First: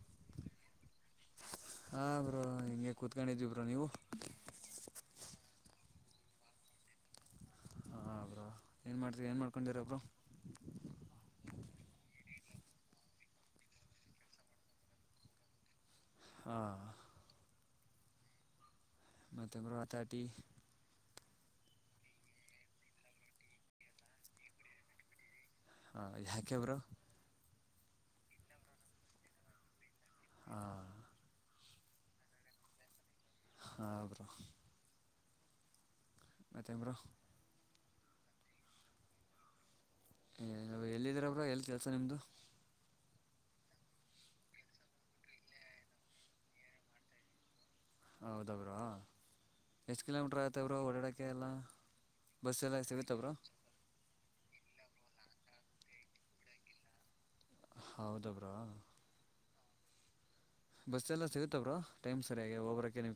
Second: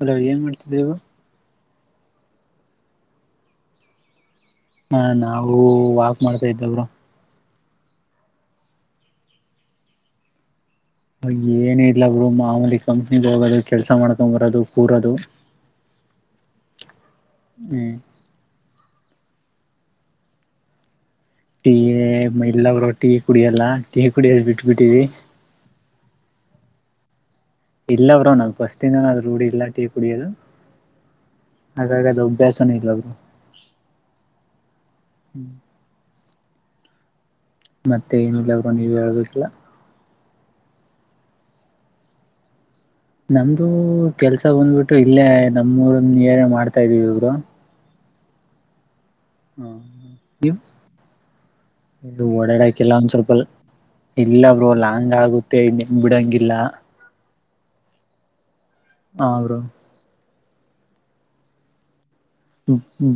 hello ಏನು ಮಾಡ್ತಿದ್ದವು ಹಾ ಬ್ರೋ ಹಿಂಗೆ ಕೂತ್ಕೊಂಡಿದವಿ ಬ್ರೋ ನೀವು ಹಾ ನಾವು ವಾಕ್ ಮಾಡ್ತಾ ಇದ್ದವರು ಏನ್ ಮಾಡ್ತ ಏನ್ ಮಾಡ್ಕೊಂಡಿರೊಬ್ರು ಏನ ಇರ್ಲ ಅವರು ಮಾಮೂಲಿ ಕಂಪ್ನಿಗ್ ಹೋಗೋದು ಕೆಲ್ಸ ಮಾಡಕೊಂಬರೋದು ಕೂರೋದು ಹಾ ಹ್ಮ ಮತ್ತು ತಮರರು ಹತಾಟಿ ಟೀ ಎಲ್ಲರು ಟೀ ಕುಡಿಯಲ್ಲ ಟೀ ಕುಡಿಯದ ಬಿಟ್ಬಿಟ್ಟವಿ ಹ ಯಾಕೆ ಬ್ರೋ ಇಲ್ಲವ್ರೋ ನನ್ ಫಸ್ನಾನ ಅದ ರೂಡಿ ಇಲ್ಲ ಟೀ ಕುಡಿಯೋದು ಹಾಂ ಹಾಗಾಗಿದದು ಅಭ್ಯಾಸನೂ ಇಲ್ಲರು ಹ್ರ ಹ್ಮ್ ಮತ್ತೈ ಬ್ರೋ ಮತ್ತೆ ಏನಿಲ್ಲೋ ನೀವ ಹೇಳ್ಬೇಕಿಲ್ಲ ಏ ನ ಎಲ್ಲಿದ್ದರಬ್ರ ಎಲ್ ಕೆಲ್ಸ ನಿಮ್ದು ನಮ್ದು ಕೆಲ್ಸ ಬಂದ್ಬಿಟ್ಟು ಇಲ್ಲೇ ನಮ್ಮೂರನ್ನ ಏರ ಮಾಡ್ತಾ ಇದೀವಿ ಇರು ಹೌದ ಬ್ರೋ ಎಷ್ಟು ಕಿಲೋಮೀಟ್ರ್ ಆಯತವರು ಓಡಾಡೋಕ್ಕೆ ಎಲ್ಲ ನೀವು ಬಸ್ಸ ಎಲ್ಲ ಓಡಾಡಕ್ಕೆಲ್ಲ ಒಂದ್ ಸಿಗತ ಬ್ರೋ ಸ್ವಲ್ಪ ಇಲ್ಲ ಬ್ರೋ ಲಾಂಗ ಆಗುತ್ತೆ ನಿನ್ ಬಿಡಂಗಿಲ್ಲ ಹೌದ ಬ್ರೋ ಹ ಬ್ರೋ ಬಸ್ ಎಲ್ಲ ಸಿಗತ ಬ್ರ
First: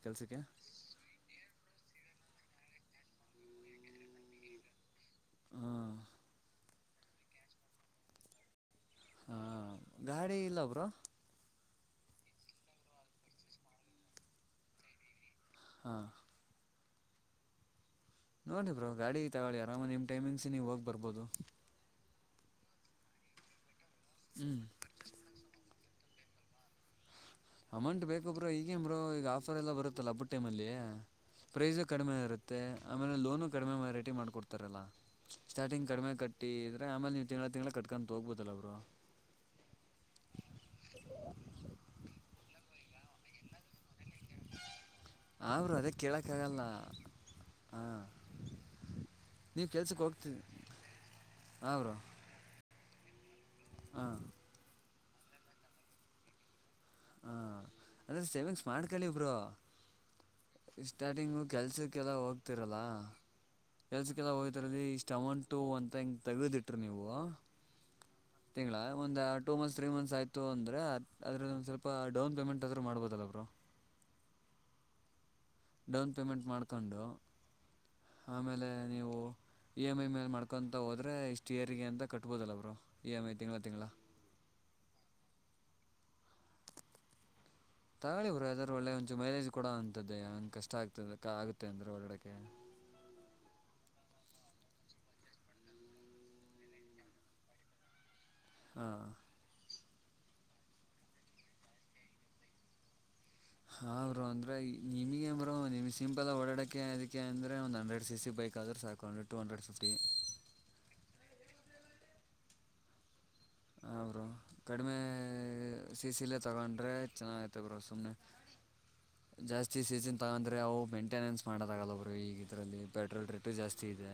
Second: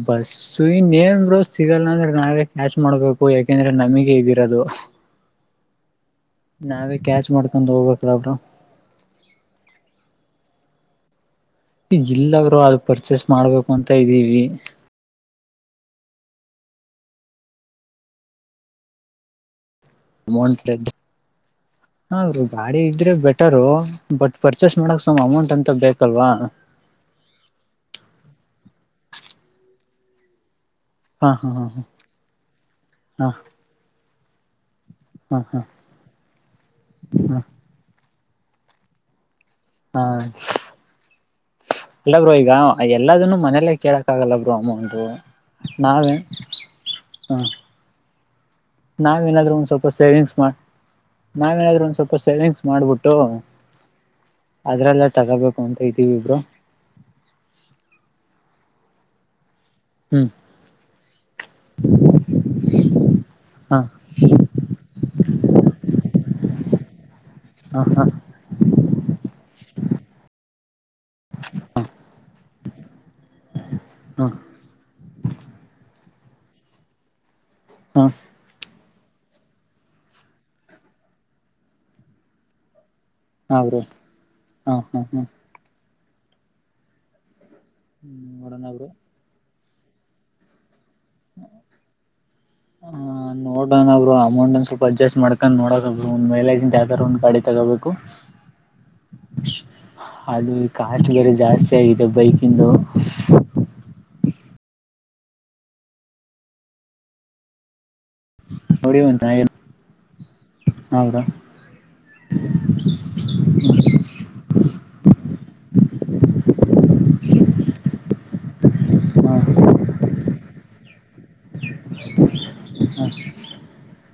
ಬಸ್ಸು ಈ ನೇಮ್ರೋ ಸಿಗಲ್ಲಂದ್ರ ನಾವೆ ಕ್ಯಾಚ್ ಮಾಡ್ಬೇಕು ಯಾಕೆಂದ್ರೆ ನಮಗೆ ಹಗಿರೋದು ಹಾಂ ನಾವೇ ಕ್ಯಾಚ್ ಮಾಡ್ಕೊಂಡು ಹೋಗ್ಬೇಕ್ರ ಅವ್ರ ಹ ಗಾಡಿ ಇಲ್ಲಬ್ರ ಇಲ್ಲಾದರು ಅದು ಪರ್ಚೇಸ್ ಮಾಡ್ಬೇಕು ಅಂತ ಇದೀವಿ ಹಾ ನೋಡಿ ಬ್ರೋ ಗಾಡಿ ತಗೊಳ್ಳಿ ಆರಾಮ ನಿಮ್ ಟೈಮಿಂಗ್ಸ ನೀವು ಹೋಗ್ ಬರ್ಬೋದು ಹರು ಗಾಡಿ ಇದ್ರೆ ಬೆಟರು ಬಟ್ ಹ್ಞೂ ಪರ್ಚೇಸ್ ಮಾಡಕ್ ಅಮೌಂಟ್ ಅಂತ ಬೇಕ ಪಲ್ವಾ ಅಮೌಂಟ್ ಬೇಕೊಬ್ರ ಈಗೇಂಬ್ರ ಈಗ ಆಫರ್ ಎಲ್ಲ ಬರುತ್ತಲ್ಲ ಬಬ್ ಟೈಮ್ ಅಲ್ಲಿ ಹಾ ಹಾ ಹಾ ಪ್ರೈಸ್ ಕಡಿಮೆ ಇರುತ್ತೆ ಆಮೇಲೆ ಹಾ ಲೋನು ಕಡಿಮೆ ಮ ರೈಟಿ ಮಾಡ್ಕೊಡ್ತಾರಲ್ಲ ಹಾ ಹಾ ಸ್ಟಾರ್ಟಿಂಗ್ ಕಡಿಮೆ ಕಟ್ಟಿದ್ರೆ ಆಮೇಲೆ ನೀವು ತಿಂಳು ತಿಂಗಳ ಕಟ್ಕೊು ಹೋಗ್ಬೋದಲ್ಲ ಅವರು ಹಾ ಹಾ ಇಲ್ಲ ಬ್ರೋ ಈಗ ಎಲ್ಲದನ್ನು ಮನೆೇ ಕೇಳಕ್ಕಾಗಲ್ಲ ಬ್ರ ಅಮೌಂಟು ಅವರು ಅದೇ ನಾವೇ ಕೇಳಕ್ ಆಗಲ್ಲ ಹ ಹಾ ನಾವೇನಾದ್ರು ಒಂದ್ ಸ್ವಲ್ಪ ಸೇವಿಂಗ್ಸ್ ಹೋಗ್ತೀವಿ ಮಾಡ ನಾವೇನಾದ್ ಒಂದ್ ಸ್ವಲ್ಪ ಸೇವಿಂಗ್ಸ್ ಮಾಡ್ಬಿಟ್ಟು ಹಾ ಅ್ರಲ್ಲ ತಗೋಬೇಕು ಅಂತ ಇದ್ದೀವಿ ಇಬ್ರು ಹ ಅಂದ್ರೆ ಸೇವಿಂಗ್ಸ್ ಮಾಡ್ಕಳಿ ಬ್ರೋ ಹ್ಮ್ ಇ್ಟಾರ್ಟಿಂಗು ಕೆಲ್ಸಕ್ಕೆಲ್ಲ ಹೋಗ್ತಿರಲ್ಲ ಹಾ ಎಲ್ಸಕ್ಕೆಲ್ಲ ಹೋಗತಲ್ಲಿ ಸ್ಟಮಂಟು ಅಂತ ಹಿಂಗ ತೆಗದಿಟ್ರ ನೀವು ಹಾ ಹಾ ತಿಂಗಳ ಒಂದ ಟೂ ಮಂತ್ಸ್ ತ್ರೀ ಮಂತ್ಸ್ ಆಯ್ತು ಅಂದ್ರ ಅದ್ರದ ಸ್ವಲ್ಪ ಡೌನ್ ಪ ಪೇಮೆಂಟ್ ಆದ್ರೂ ಮಾಡಬೋದಲ್ಲ ಬ್ರರು ಹಾ ಡೌನ್ ಪೇಮೆಂಟ್ ಮಾಡಿಕೊಂಡು ಹಾ ಆಮೇಲೆ ನೀವು ಇ ಎಮ್ ಐ ಮೇಲೆ ಮಾಡ್ಕೊಂತ ಹೋದ್ರೆ ಇಷ್ಟ್ ಏರಿಗೆ ಅಂತ ಕಟ್ಬೋದಲ್ಲ ಅವರು ಹ್ರೀ ಹಾ ಹಾ ಹ್ಮ ತಗೋಳಿ ಬ್ರೋ ಯಾವದಾದ್ರು ಒಳ್ಳೆ ಒಂದ್ಚೂರ್ ಮೈಲೇಜ್ ಕೂಡ ಅಂತದ್ದೇಂಗೆ ಕಷ್ಟ ಆಗ್ತದೆ ಆಗುತ್ತೆ ಅಂದ್ರೆ ಓಡಾಡಕೆ ಅವರು ಅಮೌಂಟ್ ಒನ್ ಸ್ವಲ್ಪ ಅಡ್ಜಸ್ಟ್ ಮಾಡ್ಕೊಂಡ್ ನೋಡೋ ಬುಡು ಒಂದ್ ಮೈಲೈಜ್ ಮೇಲೆ ಯಾವ್ದಾರ ಒಂದು ಗಾಡಿ ತಗೋಬೇಕು ಹಾ ಅದು ಈ ಕಾಸ್ಟ್ ಬೇರೆ ಜಾಸ್ತಿ ಆಗಿದೆ ಬೈಕ್ ಇಂದು ಹ ಬ್ರೋ ಅಂದು ನಿಮ್ಗೆ ಬ್ರೋ ನಿಮ್ ಸಿಂಪಲಾಗ್ ಓಡಕಕ್ಕೆ ಅದಕ್ಕೆ ಅಂದೆ ಒಂದ್ ಹಂಡ್ರೆಡ್ ಸಿ ಸಿ ಬೈಕ್ ಕಾದ್ರ ನೋಡಿ ಸಾಕು ಒಂದ್ ಹಂಡ್ರೆಡ್ ಟೂ ಚೆನ್ನಾಗಿರೋ ಹಂಡ್ರೆಡ್ ಫಿಫ್ಟಿ ಹ ಅವರು ಕಡಿಮೆ ಸ ಸಿಲೆ ತಗೊಂಡ್ರೆ ಚೆನಾಗ್ ಅಯ್ತೆ ಸುಮನೆ ಜಾಸ್ತಿ ಸೀಸನ್ ಅಂದ್ರೆ ಅವು ಮೈಂಟೆನೆನ್ಸ್ ಮಾಡೋದಾಗಲ್ಲ ಅವರು ಈಗ ಇದ್ರಲ್ಲಿ ಪೆಟ್ರೋಲ್ ರೇಟು ಜಾಸ್ತಿ ಸ್ತಿ ಇದೆ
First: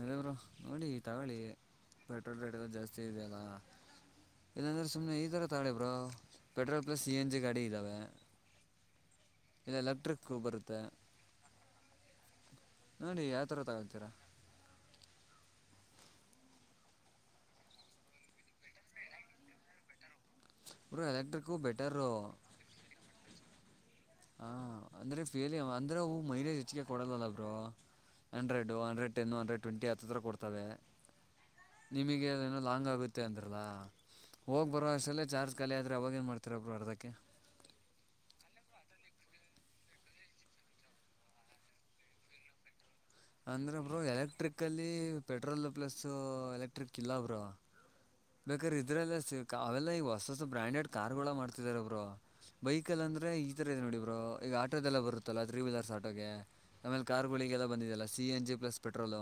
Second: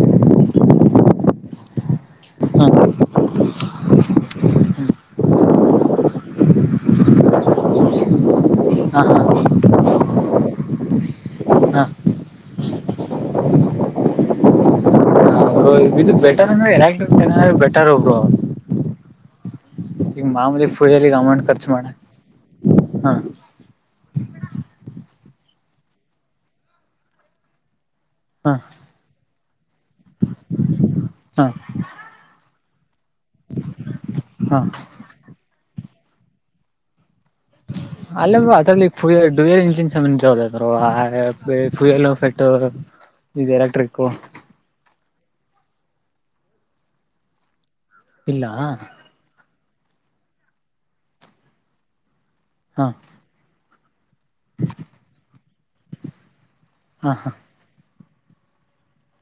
ಇಲ್ಲ ಬ್ರೋ ನೋಡಿ ತಗೊಳ್ಳಿ ಪೆಟ್ರೋಲ್ ರೇಟ್ ಜಾಸ್ತಿ ಇದೆಯಲ್ಲ ಇಲ್ಲಾಂದ್ರೆ ಸುಮನೆ ಈ ತರ ತಗಲಿ bro petrol plus C N G ಗಾಡಿ ಇದ್ದಾವೆ ಹಾ ಹಾ ಇಲ್ಲ ಎಲೆಕ್ಟ್ರಿಕ್ ಬರುತ್ತೆ ಹಾ ನೋಡಿ ಯಾವ ತರ ತಗೊಳ್ತೀರಾ ಹಾ ಬ್ರೋ ಇದು ಬೆಟರ್ ಅಂದ್ರೆ ಬೆಟರ್ ಬ್ರೋ ಈಗ ಮಾಮೂಲಿ ಬ್ರೋ ಪುಜಲ್ಲಿ ಅಮಂಟ್ ಎಲೆಕ್ಟ್ರಿಕ್ಕು ಖರ್ಚು ಮಾಡ ಬೆಟರು ಹ ಹ ಅಂದ್ರೆ ಫೇಲ್ ಅಂದ್ರೆ ಹೂವು ಮೈಲೇಜ್ ಹೆಚ್ಚಿಗೆ ಕೊಡಲವಲ್ಲ ಬ್ರೋ ಹಾ hundred hundred ten hundred twenty ಹತ್ತ ಹತ್ರ ಕೊಡ್ತವೆ ಹಾ ನಿಮಗೆನ ಲಾಂಗ್ ಆಗುತ್ತೆ ಅಂದ್ರಲ್ಲ ಹಾ ಹೋಗ್ ಬರುವಷ್ಟ್ರಲ್ಲೇ ಚಾರ್ಜ್ ಕಾಲಿ ಆದ್ರೆ ಅವಾಗ ಏನ್ ಮಾಡ್ತೀರಾ ಬ್ರೋ ಅರ್ಧಕ್ಕೆ ಅಲ್ಲ ಅದ್ರಲ್ಲಿ ಫ್ಯೂಯ ಡುಯಲ್ ಇಂಜಿನ್ ಇದು ಅಂದ್ರೆ ಬ್ರೋ ಎಲೆಕ್ಟ್ರಿಕ್ ಎಲೆಕ್ಟ್ರಿಕ್ ಅಲ್ಲಿ ಪೆಟ್ರೋಲ್ ಪ್ಲಸ್ ಎಲೆಕ್ಟ್ರಿಕ್ ಇಲ್ಲ ಬ್ರೋ ಇಲ್ಲ ಬೇಕರೆ ಇದ್ರೆಲ್ಲೆ ಅವೆಲ್ಲ ಈಗ ಹೊಸ ಹೊಸ ಬ್ರಾಂಡೆಡ್ ಕಾರ್ ಗಳ ಮಾಡ್ತಿದಾರೆ ಬ್ರೋ ಹಾ ಬೈಕ್ಲ್ ಅಂದ್ರೆ ಈ ತರ ಇ ನೋಡಿ ಈಗ ಆಟೋದೆಲ್ಲ ಬರುತ್ತಲ್ಲಾ ತ್ರೀ ವೀಲರ್ಸ್ ಆಟೋಗೆ ಆಮೇಲೆ ಹಾ ಹಾ ಕಾರ್ಗಳಿಗೆಲ್ಲ ಬಂದಿದಲ್ಲ ಸಿ ಎನ್ಜಿ ಪ್ಲಸ್ ಪೆಟ್ರೋಲ್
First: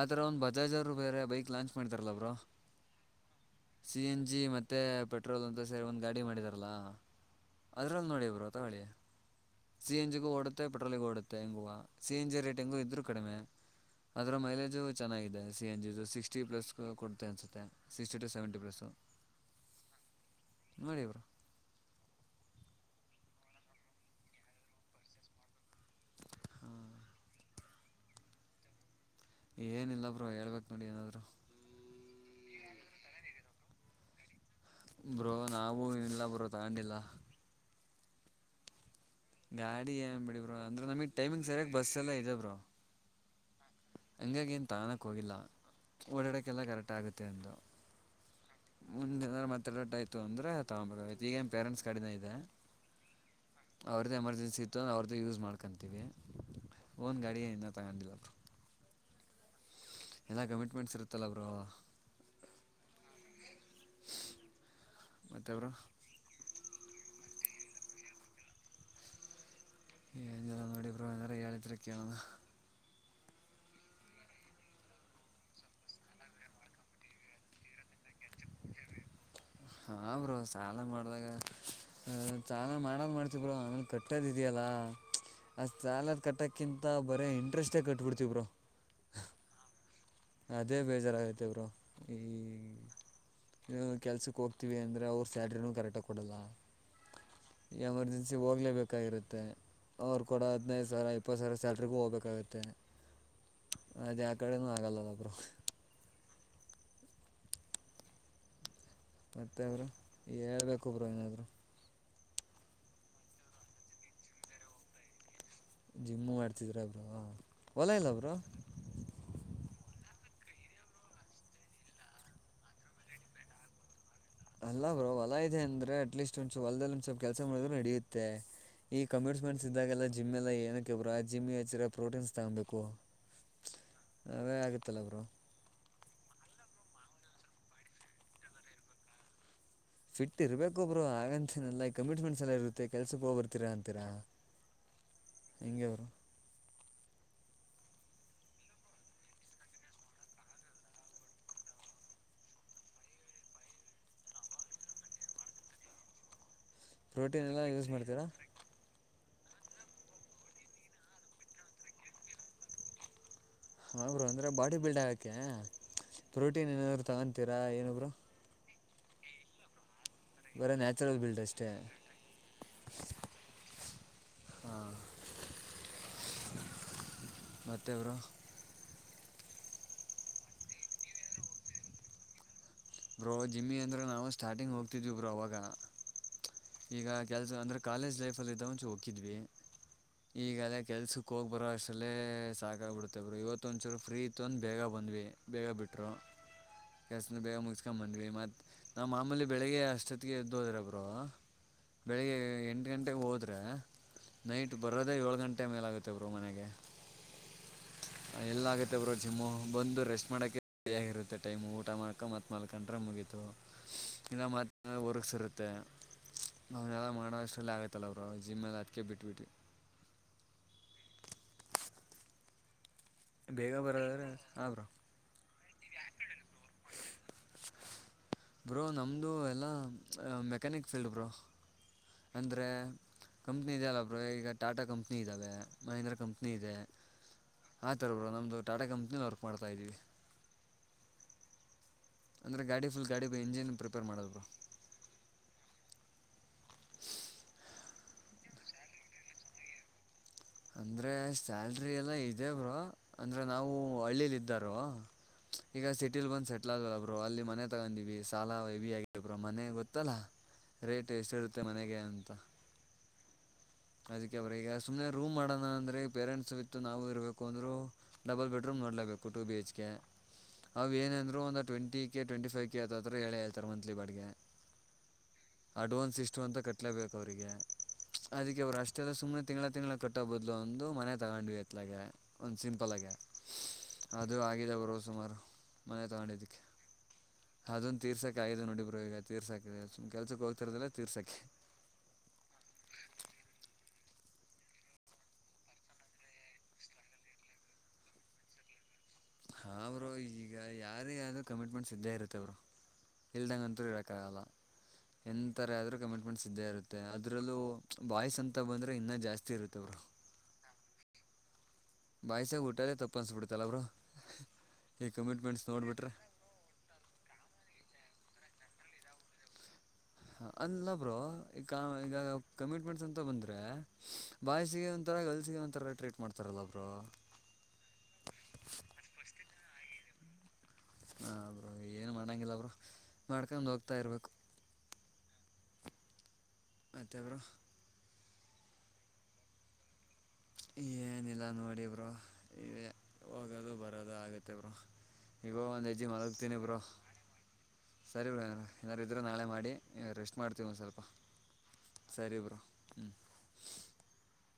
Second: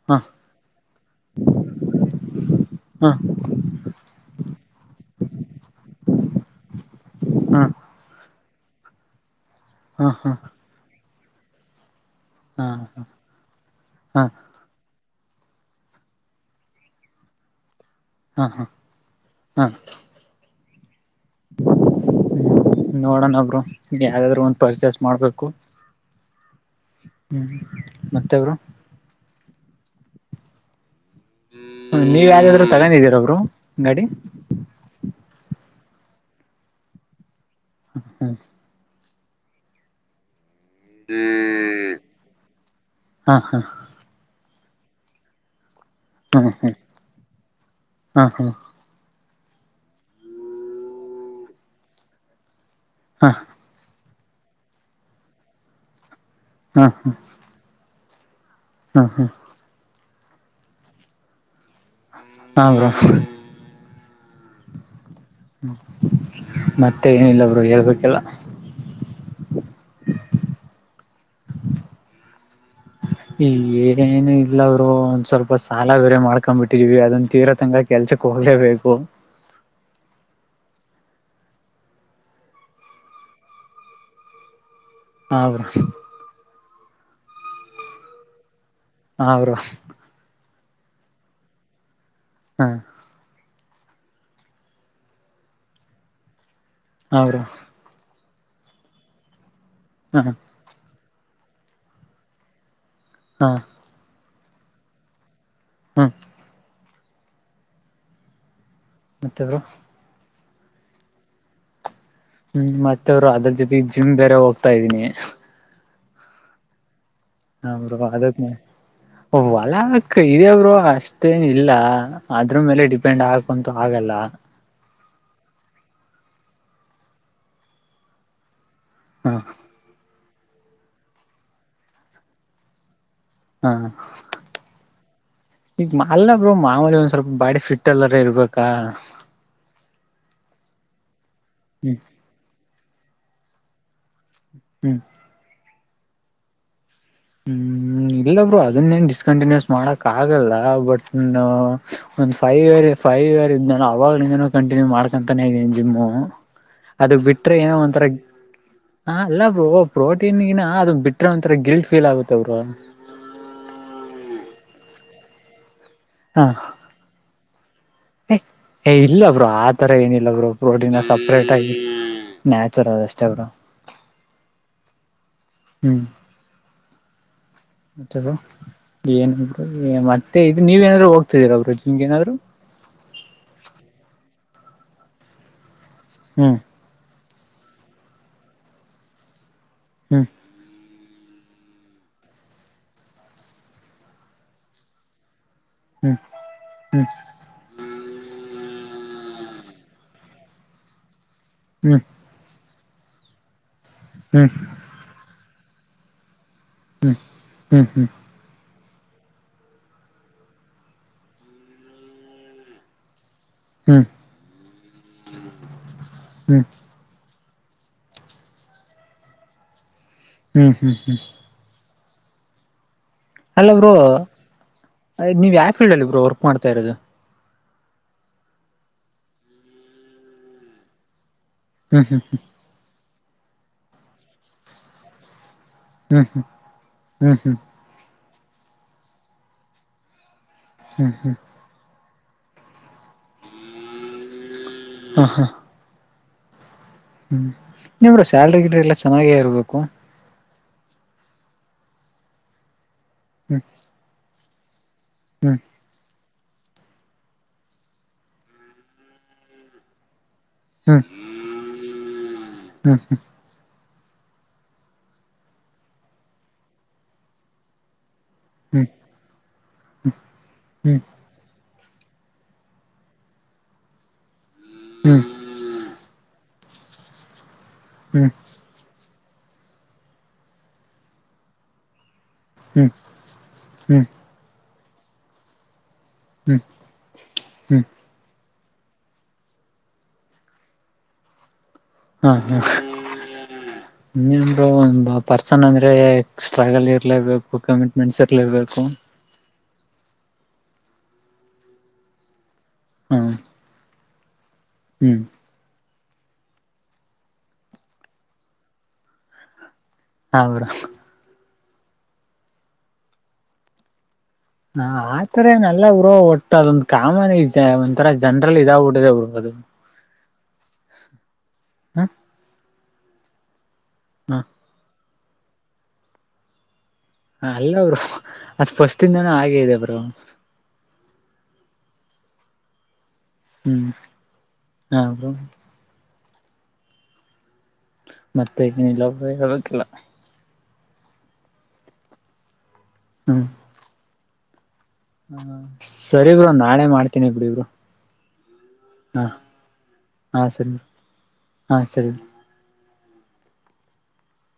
ಆ ಹಾ ಥರ ಒಂದು ಬಜಾಜ್ ಅವ್ರು ಬೇರೆ ಬೈಕ್ ಲಾಂಚ್ ಮಾಡಿದಾರಲ್ಲ ಬ್ರೋ ಹಾ ಸಿ ಎನ್ ಜಿ ಮತ್ತೆ ಪೆಟ್ರೋಲ್ ಅಂತ ಸೇರಿ ಒಂದ್ ಗಾಡಿ ಮಾಡಿದಾರಲ್ಲ ಅದ್ರಲ್ಲಿ ನೋಡಿ ರುತ್ತಿ ಸಿ ಹಾ ಹಾ ಹಾ ಎನ್ ಜಿಗೂ ಹಾ ಓಡುತ್ತೆ ಪೆಟ್ರೋಲ್ಗ ಓಡುತ್ತೆ ಹೆಂಗೂ ಸಿ ಎನ್ ಜಿ ರೇಟಿಂಗು ಇದ್ರು ಕಡಿಮೆ ಹಾ ಅದ್ರ ಮೈಲೇಜು ಚೆನ್ನಾಗಿದೆ C N G sixty plus ಕೊಡುತ್ತೆ ಅನ್ಸುತ್ತೆ ಸಿಕ್ಸ್ಟಿ ಟು ಹಾ ಹಾ ಸೆವೆಂಟಿ ಹಾ ಪ್ಲಸ್ಸು ನೋಡಿ ಬ್ರೋ ನೋಡೋಣ ಬ್ರೋ ಯಾವಾದ್ರರು ಒಂದು ಪರ್ಚೇಸ್ ಮಾಡ್ಬೇಕು ಹ್ಮ್ ಮತ್ತೆ ಬ್ರೋ ಏನ್ ಇಲ್ಲ ಬ್ರೋ ಹೇಳ್ಬೇಕ್ ನೋಡಿ ಏನಾದ್ರು ನೀವ್ ಯಾರಾದ್ರರು ತಗೊಂಡಿದ್ದೀರ ಬ್ರೋ ಗಾಡಿ ಬ್ರೋ ನಾವು ಇಲ್ಲ ಬ್ರೋ ತಗೊಂಡಿಲ್ಲ ಹ ಹ್ಮ ಗಾಡಿ ಏನ್ ಬಿಡಿ ಬ್ರೋ ಅಂದ್ರೆ ನಮಗ್ ಟೈಮಿಂಗ್ ಸರಿಯಾಗಿ ಬಸ್ ಎಲ್ಲಾ ಇದೆ ಬ್ರೋ ಹಾ ಹಾ ಹಂಗಾಗಿ ಏನು ತಗಲಕ್ಕ್ ಹೋಗಿಲ್ಲ ಹ್ಮ್ ಓಡಾಡೋಕ್ಕೆಲ್ಲ ಹ್ಮ್ ಕರೆಕ್ಟ್ ಆಗುತ್ತೆ ಅಂತ ಹಾ ಹಾ ನಿ ಮತ್ತೆ ಆಯತು ಅಂದ್ರೆ ತಗಬುಡನ ಈಗ ಏನ್ ಪೇರೆಂಟ್ಸ್ ಗಾಡಿನೆ ಇದೆ ಹಾ ಅವ್ರದ್ದೇ ಎಮರ್ಜೆನ್ಸಿ ಇತ್ತು ಅಂದ್ರೆ ಅವ್ರದ್ದೇ ಯೂಸ್ ಮಾಡ್ಕೊತೀವಿ ಹಾ ಹಾ ಹೋನ್ ಗಾಡಿ ಏನೂ ತೊಗೊಂಡಿಲ್ಲ ಹ ಹಾ ಎಲ್ಲ ಕಮಿಟ್ಮೆಂಟ್ಸ್ ಇರುತ್ತಲ್ಲ ಬ್ರೋ ಆ್ರ ಮತ್ತೆ ಬ್ರೋ ಮತ್ತೆ ಏನಿಲ್ಲಬ್ರು ಹೇಳ್ಬೇಕಲ್ಲ ಏರ ನೋಡಿಬ್ಬಾಯಂದರೆಯಾಲಯಕ್ಕ ಈ ಏನೇನು ಇಲ್ಲ ಅವರು ಒಂದ್ ಸ್ವಲ್ಪ ಸಾಲ ಬೇರೆ ಮಾಡ್ಕೊಂಡ್ ಬಿಟ್ಟಿದಿವವಿ ಅದನ್ ತೀರ ತಂಗ ಕೆಲ್ಸ ಕ ಹಲೇಬೇಕಗು ಹಾ ಬ್ರೋ ಚಾಲ ಮಾಡ್ದಾಗ ಚಾಲ ಮಾಡದ ಮಾಡ್ತವ್ರೋ ಆಮೇನ್ ಕಟ್ಟದ ಇದ್ಯಲ್ಲಾ ಹಾ ಬ್ರೋ ಅಷ್ಟ್ ಸಾಲದ ಕಟ್ಟೋಕ್ಕಿಂತ ಬರೇ ಇಂಟ್ರೆಸ್ಟೇ ಕಟ್ಬಿಡ್ತವರು ಹೌರು ಅದೇ ಬೇಜಾರಾಗತೆ ಇಬ್ರು ಈ ಹಾ ಕೆಲ್ಸಕ್ಕೆ ಹೋಗ್ತೀವಿ ಅಂದ್ರೆ ಅವ್ರ ಸ್ಯಾಲ್ರಿ ಕರೆಕ್ಟ್ಾಗಿ ಕೊಡಲ್ಲ ಹಾ ಬ್ರೋ ಎಮರ್ಜೆನ್ಸಿ ಹೋಗ್ಲೇಬೇಕಾಗಿರುತ್ತೆ ಅವ್ರು ಹಾ ಕೂಡ ಹದಿನೈದು ಸಾವಿರ ಇಪ್ಪತ್ತು ಸಾವಿರ ಸ್ಯಾಲ್ರಿಗೂ ಹೋಗ್ಬೇಕಾಗತ್ತೆ ಹಾ ಕಡೆನೂ ಆಗಲ್ಲಲ್ಲ ಬ್ರರು ಹಾ ಮತ್ತೆ ಬ್ರೋ ಮತ್ತೆಬ್ರು ಹೇಳ್ಬೇಕುಬ್ ಬರು ಏನಾದ್ರು ಹ್ಮ್ ಮತ್ತೆ ಅವರು ಅದ್ರ ಜೊತೆ ಜಿಮ್ ಬೇರೆ ಹೋಗ್ತಾ ಇದ್ದೀನಿ ಜಿಮ್ಮ್ ಮಾಡ್ತಿದ್ರ ಹ ಅದ ಒೆ ಆ ಇದೇಬ್ರು ಅಷ್ಟೇನ ಇಲ್ಲ ಅದ್ರ ಮೇಲೆ ಡಿಪೆಂಡ್ ಆಗ್ಕಂತು ಆಗಲ್ಲ ಅಲ್ಲ ಬ್ರೋ ಹೊಲ ಇದೆ ಅಂದ್ರೆ ಅಟ್ಲೀಸ್ಟ್ ಒಂದಸ ಹೊಲದಲ್ಲಿ ಒಂದ್ ಸ್ವಲ್ಪ ಕೆಲಸ ಮಾಡಿದ್ರರು ನಡೆಯುತ್ತೆ ಈ ಹಾ ಕಮಿಟ್ಸ್್ಮೆಂಟ್ ಇದ್ದಾಗೆಲ್ಲ ಜಿಮ್ ಎಲ್ಲ ಏನಕ್ಕೆ ಇಬ್ರರು ಆ ಜಿಮ್ ಹಚ್ಚಿರ ಪ್ರೋಟೀನ್ಸ್ ತಗೊ್ಬೇಕು ಹಾ ಅದೇ ಆಗತ್ತಲ್ಲಬ್ರು ಮಾ ಅಲ್ಲಬ್ರು ಮಾಮೂಲಿ ಒಂದ್ ಸ್ವಲ್ಪ ಬಾಡಿ ಫಿಟ್ ಅಲ್ಲರ ಇರ್ಬೇಕಾ ಫಿಟ್ ಇರಬೇಕೊಬ್ರು ಆಗಂತೆಲ್ಲ ಹ್ಮ್ ಕಮಿಟ್ಮೆಂಟ್ಸ್ ಎಲ್ಲ ಇರುತ್ತೆ ಕೆಸಕ್ಕೆ ಹೋಗ ಬರ್ತೀರಾ ಅಂತೀರಾ ಹ್ಮ [inaudible] ಅಂಗರು ಹ್ಮ ಇಲ್ಲ ಬರು ಅದನ್ನೇನ್ ಡಿಸ್ಕಂಟಿನ್ಯೂಸ್ ಮಾಡಕ್ ಆಗಲ್ಲ ಬಟ್ ಒಂದು ಫೈವ್ ಇರ್ ಫೈವ ಕೈವಾರ ಇದ ನಾನು ಅವವಾಗಲಿಂದನು ಕಂಟಿನ್ಯೂ ಮಾಡ್ಕೊಂತಾನೇ ಇದೀನಿ ಜಿಮ್ಮು ಅದ ಪ್ರೋಟೀನ್ ಬಿಟರೆೆ ಎಲ್ಲ ಏನೋ ಯೂಸ್ ಒಂಥರ ಮಾಡ್ತೀರಾ ಹ ಅಲ್ಲ ಬರು ಪ್ರೋಟೀನ್ಗಿನ ಅದನ್ನ ಬಿಟ್ರೆ ಒಂಥರ ಗಿಲ್ಟ್ ಫೀಲ್ ಆಗುತ್ತೆ ಬರು ಹರು ಅಂದ್ರೆ ಬಾಡಿ ಬಿಲ್ಡ್ ಆಗೋಕ್ಕೆ ಹಾ ಪ್ರೋಟೀನ್ ಏನಾದ್ರು ತಗೊತೀರಾ ಏನೊಬ್ರು ಏ ಇಲ್ಲ ಅವ್ರರು ಆ ತರ ಏನಿಲ್ಲ ಅವರು ಬರೀ ಪ್ರೋಟೀನ ನ್ಯಾಚುರಲ್ ಬಿಲ್ಡ್ ಅಷ್ಟೇ ಸಪ್ರೇಟಾಗಿ ನ್ಯಾಚುರಲ್ ಅಷ್ಟೆ ಅವರು ಹ್ಮ್ [unintelligible] ಮತ್ತೆ ಮಟ ಬ್ರೋ ಏನ ಬರು ಮತ್ತೆ ಇದು ನೀವೇಏನಾದರೂ ಹೋಗ್ತಿದ್ದೀರಾ ಬರು ನಿಮ್ಗೇಏನಾದರೂ ಬ್ರೋ ಜಿಮ್ಮಿ ಅಂದ್ರೆ ನಾವು ಸ್ಟಾರ್ಟಿಂಗ್ ಹೋಗ್ತಿದ್ವಿ ಬ್ರೋ ಅವಾಗ ಹ್ಮ್ ಈಗ ಕೆಲಸ ಅಂದ್ರೆ ಕಾಲೇಜ್ ಲೈಫಲ್ಲಿ ಇದ್ದ ಒಂಚು ಹೋಗಿದ್ವಿ ಹ್ಮ್ ಈಗಲೇ ಕೆಲ್ಸಕ್ಕೆ ಕ ಹೋಗಿ ಬರೋ ಅಸಲ್ಲೇ ಸಾಕಾಗಾಗಿ್ಬಿಡ್ುತ್ತೆ ಬರು ಇವತ್ತು ಒಂದುಚೂರು ಫ್ರೀ ಇತ್ತು ಅಂದು ಬೇಗ ಬಂದ್ವಿ ಬೇಗ ಬಿಟ್ಟರು ಹ್ಮ್ ಹ್ಮ್ ಗ್ಯಸ್ನ್ನ ಬೇಗ ಮುಗಿಸ್ಕೊಂಡ್ ಬಂದ್ವಿ ಮತ್ತು ನಾವು ಮಾಮೂಲಿ ಬೆಳಿಗ್ಗೆ ಅಷ್ಟೊತ್ತಿಗೆ ಎದ್ದು ಹೋದ್ರಬರು ಹ್ಮ್ ಬೆಳಿಗ್ಗೆ ಎಂಟು ಗಂಟೆಗೆ ಹೋದ್ರೆ ನೈಟ್ ಬರೋದೇ ಏಳು ಗಂಟೆ ಮೇಲಾಗುತ್ತೆ ಬ್ರೋ ಮನೆಗೆ ಹ್ಮ ಹ್ಮ್ ಹ್ಮ ಮತ್ತಬ್ರು ಜಿಮ್ಮು ಬಂದು ರೆಸ್ಟ್ ಮಾಡೋಕ ರ ಆಾಗಿಿರುತ್ತೆ ಟೈಮ್ ಊಟ ಮಾಡಕ ಮತ್ ಮಲ್ಕಂ್ರೆ ಮುಗೀತು ಹ್ಮ್ ಇಲ್ಲತ್ರ ವರ್ಸರುತ್ತೆ ಹ್ಮ್ ಅವನ್ನಲ್ಲ ಮಾಡ ಆಗೈತಲ್ಲ ಅವರು ಜಿಮ್ಮಲ್ಲಿ ಅಟ್ಿಕೆ ಬಿಟ್ುಬಿಟ್ಟು ಹ್ಮ್ ಹ್ಮ್ ಹ್ಮ್ [unintelligible] ಹಲೋ ಬೇಗ ಬ್ರೋ ಬರೋದಾದ್ರೆ ಹಾಂ ಬ್ರೋ ನೀವು ಯಾವ ಫೀಲ್ಡಲ್ಲಿ ಬರರು ವರ್ಕ್ ಮಾಡ್ತಾ ಇರೋದು ಬ್ರೋ ನಮ್ದ ಎಲ್ಲ ಮೆಕ್ಯಾನಿಕ್ ಫೀಲ್ಡ್ ಬ್ರೋ ಹ್ಮ್ ಅಂದ್ರೆ ಕಂಪ್ನಿ ಇದೆಯ ಅಲ್ಲ ಬ್ರೋ ಈಗ ಟಾಟಾ ಕಂಪ್ನಿ ಇದ್ದಾವೆ ಮಹೇಂದ್ರ ಹ್ಮ್ ಕಂಪ್ನಿ ಇದೆ ಹ್ಮ್ ಹ್ಮ್ ಆ ಥರ ಬ್ರೋ ನಮ್ಮದು ಟಾಟಾ ಕಂಪ್ನಿನ ವರ್ಕ್ ಮಾಡ್ತಾಯ್ದೀವಿ ಹ್ಮ ಹ್ಮ್ ಅಂದ್ರೆ ಗಾಡಿ ಫುಲ್ ಗಾಡಿ ಇಂಜಿನ್ ಪ್ರಿಪೇರ್ ಮಾಡೋದು ಹ ಹಾ [inaudible] ಹ್ಮ್ ನಿಮ್ದು ಸ್ಯಾಲರಿ ಗಿಲ್ರಿ ಎಲ್ಲ ಚೆನ್ನಾಗೇ ಇರ್ಬೇಕು ಅಂದ್ರೆ ಸ್ಯಾಲ್ರಿ ಎಲ್ಲಾ ಇದೆ ಬ್ರೋ ಅಂದ್ರೆ ಹ್ಮ್ ನಾವು ಹಳ್ಳಿಯಲ್ಲಿ ಇದ್ದಾರ ಹ್ಮ್ ಈಗ ಸಿಟಿಲ್ ಬಂದ್ ಸ [unintelligible] [unintelligible] ಇಲ್ಲ ಬ್ರೋ ಅಲ್ಲಿ ಮನೆ ತಗೊಂಡಿವವಿ ಸಾಲ ಎವಿ ಆಗ ಬ್ರೋ ಮನೆ ಗೊತ್ತಲ್ಲಾ ಹ್ಮ್ ರೇಟ್ ಎಷ್ಟಿರುತ್ತೆ ಮನೆಗೆ ಅಂತ ಅದಕ್ಕೆ ಬ್ರೋ ಈಗ ಸುಮ್ಮನೆ ರೂಮ್ ಮಾಡೋಣ ಅಂದ್ರೆ ಪೇರೆಂಟ್ಸ್ ವಿತ್ತು [unintelligible] ನಾವು ಇರ್ಬೇಕು ಅಂದ್ರು ಡಬಲ್ ಬೆಡ್ರೂಮ್ ಹ್ಮ್ ನೋಡ್ಲೇಬೇಕು ಟು ಬಿ ಎಚ್ ಕೆ ಅವವು ಹ್ಮ್ ಹ್ಮ್ ಏನಂದರೂ ಒಂದು twenty [unintelligible] K twenty five K ಹೇಳ ಹೇಳ್ತಾರೆ ಮತ್ಲಿ ಬಾಡಿಗೆ ಹ್ಮ್ ಅಡ್ವಾನ್ಸ್ ಎಷ್ಟು ಅಂತ ಕಟ್ಲೇಬೇಕು ಅವರಿಗೆ ಅದಕ್ಕೆ ಅವ್ರು ಅಷ್ಟೆಲ್ಲ ಸುಮ್ನೆ ತಿಂಗಳ ತಿಂಗಳ ಕಟ್ಟೋ ಬದ್ಲು ಒಂದು ಮನೆ ತಗೊಂಡ್ವಿ ಎತ್ಲಗೆ ಒಂದು ಹ್ಮ್ ಸಿಂಪಲಗೆ ಹ್ಮ್ ಅದು ಆಗಿದೆ ಅವರು ಸುಮಾರು ಮನೆ ಹ್ಮ್ ತೊಗೊಂಡಿದ್ದಕ್ಕೆ ಹ್ಮ್ ಅದೊಂದು ತೀರ್ಸೋಕ್ಕೆ ಆಗಿದೆ ನೋಡಿ ಬರು [unintelligible] [unintelligible] ಯೋಗ ತೀರ್ಸಾಕು್ ಕೆಲ್ಸಕ್ಕೆ ಹೋಗ್ತಿರದಲ್ಲ ತೀರ್ಸಾಕೆ ಹ್ಮ ಹಾ [unintelligible] [unintelligible] ಇನ್ನನ್ರು ಒಂದು ಪರ್ಸನ್ ಅಂದ್ರೆ ಸ್ಟ್ರಗಲ್ ಇರ್ಲೇಬೇಕು ಕಮಿಟ್ಮೆಂಟ್ಸ್ ಇರ್ಲೇಬೇಕು ಹಾ ಬ್ರೋ ಈಗ ಯಾರಿಗಾದ್ರೂ ಕಮಿಟ್ಮೆಂಟ್ಸ್ ಇದ್ದೆ ಇರುತ್ತೆ ಹಲ್ವಾ ಹಾ ಇಲ್ದಂಗ ಅಂತೂ ಇರ [unintelligible] ಕಾ [unintelligible] ಲ ಹ್ಮ್ ಎಂಥರ ಆದ್ರೂ ಕಮಿಟ್ಮೆಂಟ್ಸ್ ಇದ್ದೇ ಇರುತ್ತೆ ಅದ್ರಲ್ಲೂ ಬಾಯ್ಸ್ ಅಂತ ಬಂದ್ರೆ ಇನ್ನ ಜಾಸ್ತಿ ಇರುತ್ತೆ ಅವರು ಹಾ ಬ್ರೋ ಬಾಯ್ಸಾಗ ಊಟದೇ ತಪ್ಪ ಅನ್ಸ್ಬಿಡ್ತಲ್ಲ ಬ್ರೋ ಹ ಈ ಆತರ ಕಮಿಟ್ಮೆಂಟ್ಸ್ ಏನಲ್ಲ ನೋಡಿಬಿಟ್ರೆ ಬ್ರೋ ಒಟ್ಟು ಅದೊಂದ ಕಾಮನ್ ಇರುತ್ತೆ ಒಂದು [unintelligible] ಥರ ಜನ್ರಲ್ ಇದಾಗ ಬಿಟ್ಟಿದೆ ಬ್ರೋ ಅದು ಹ ಅಲ್ಲ ಬ್ರೋ ಈ ಹ ಈಗ ಕಮಿಟ್ಮೆಂಟ್ಸ್ ಅಂತ ಬಂದ್ರೆ ಹ ಬಾಯ್ಸಿಗೆ [unintelligible] ಒಂರ ಗಲ್ಸಿಗೆ ಒಂಥರ ಟ್ರೀಟ್ ಮಾಡ್ತಾರಲ್ಲ ಬ್ರೋ ಹ ಅಲ್ಲ ಬ್ರೋ ಫಸ್ಟ್ ಇಂದನು ಹ ಹಾಗೆ ಇದೆ ಬ್ರೋ ಹ ಬ್ರೋ ಏನು ಮಾಡಂಗಿಲ್ಲ ಹ್ಮ್ ಹ ಬ್ರೋ ಮತ್ತ ಬ್ರೋ ಮತ್ತೆ ಇನ್ನೇನಿಲ್ಲ ಹೇಳಬೇಕು [unintelligible] ಏನು ಇಲ್ಲ ನೋಡಿ ಬ್ರೋ ಇವೆ [unintelligible] ಹ್ಮ್ ಅದು ಆಗತ್ತೆ ಬ್ರೋ ಈಗ ಹ ಒಂದು ಹೆಜ್ಜೆ ಸರಿ ಬ್ರೋ ಮಲಗ್ತೀನಿ ನಾಳೆ ಮಾಡ್ತೇನಿ ಬಿಡಿ ಬ್ರೋ ಸರಿ ಬ್ರೋ ಏನಿದ್ದರೂ ಹಾ ನಾಳೆ ಮಾಡಿ ರೆಸ್ಟ್ ಹಾ ಮಾಡ್ತೀವಿ ಸರಿ ಒಂದ ಸ್ವಲ್ಪ ಹಾ ಸರಿ [inaudible]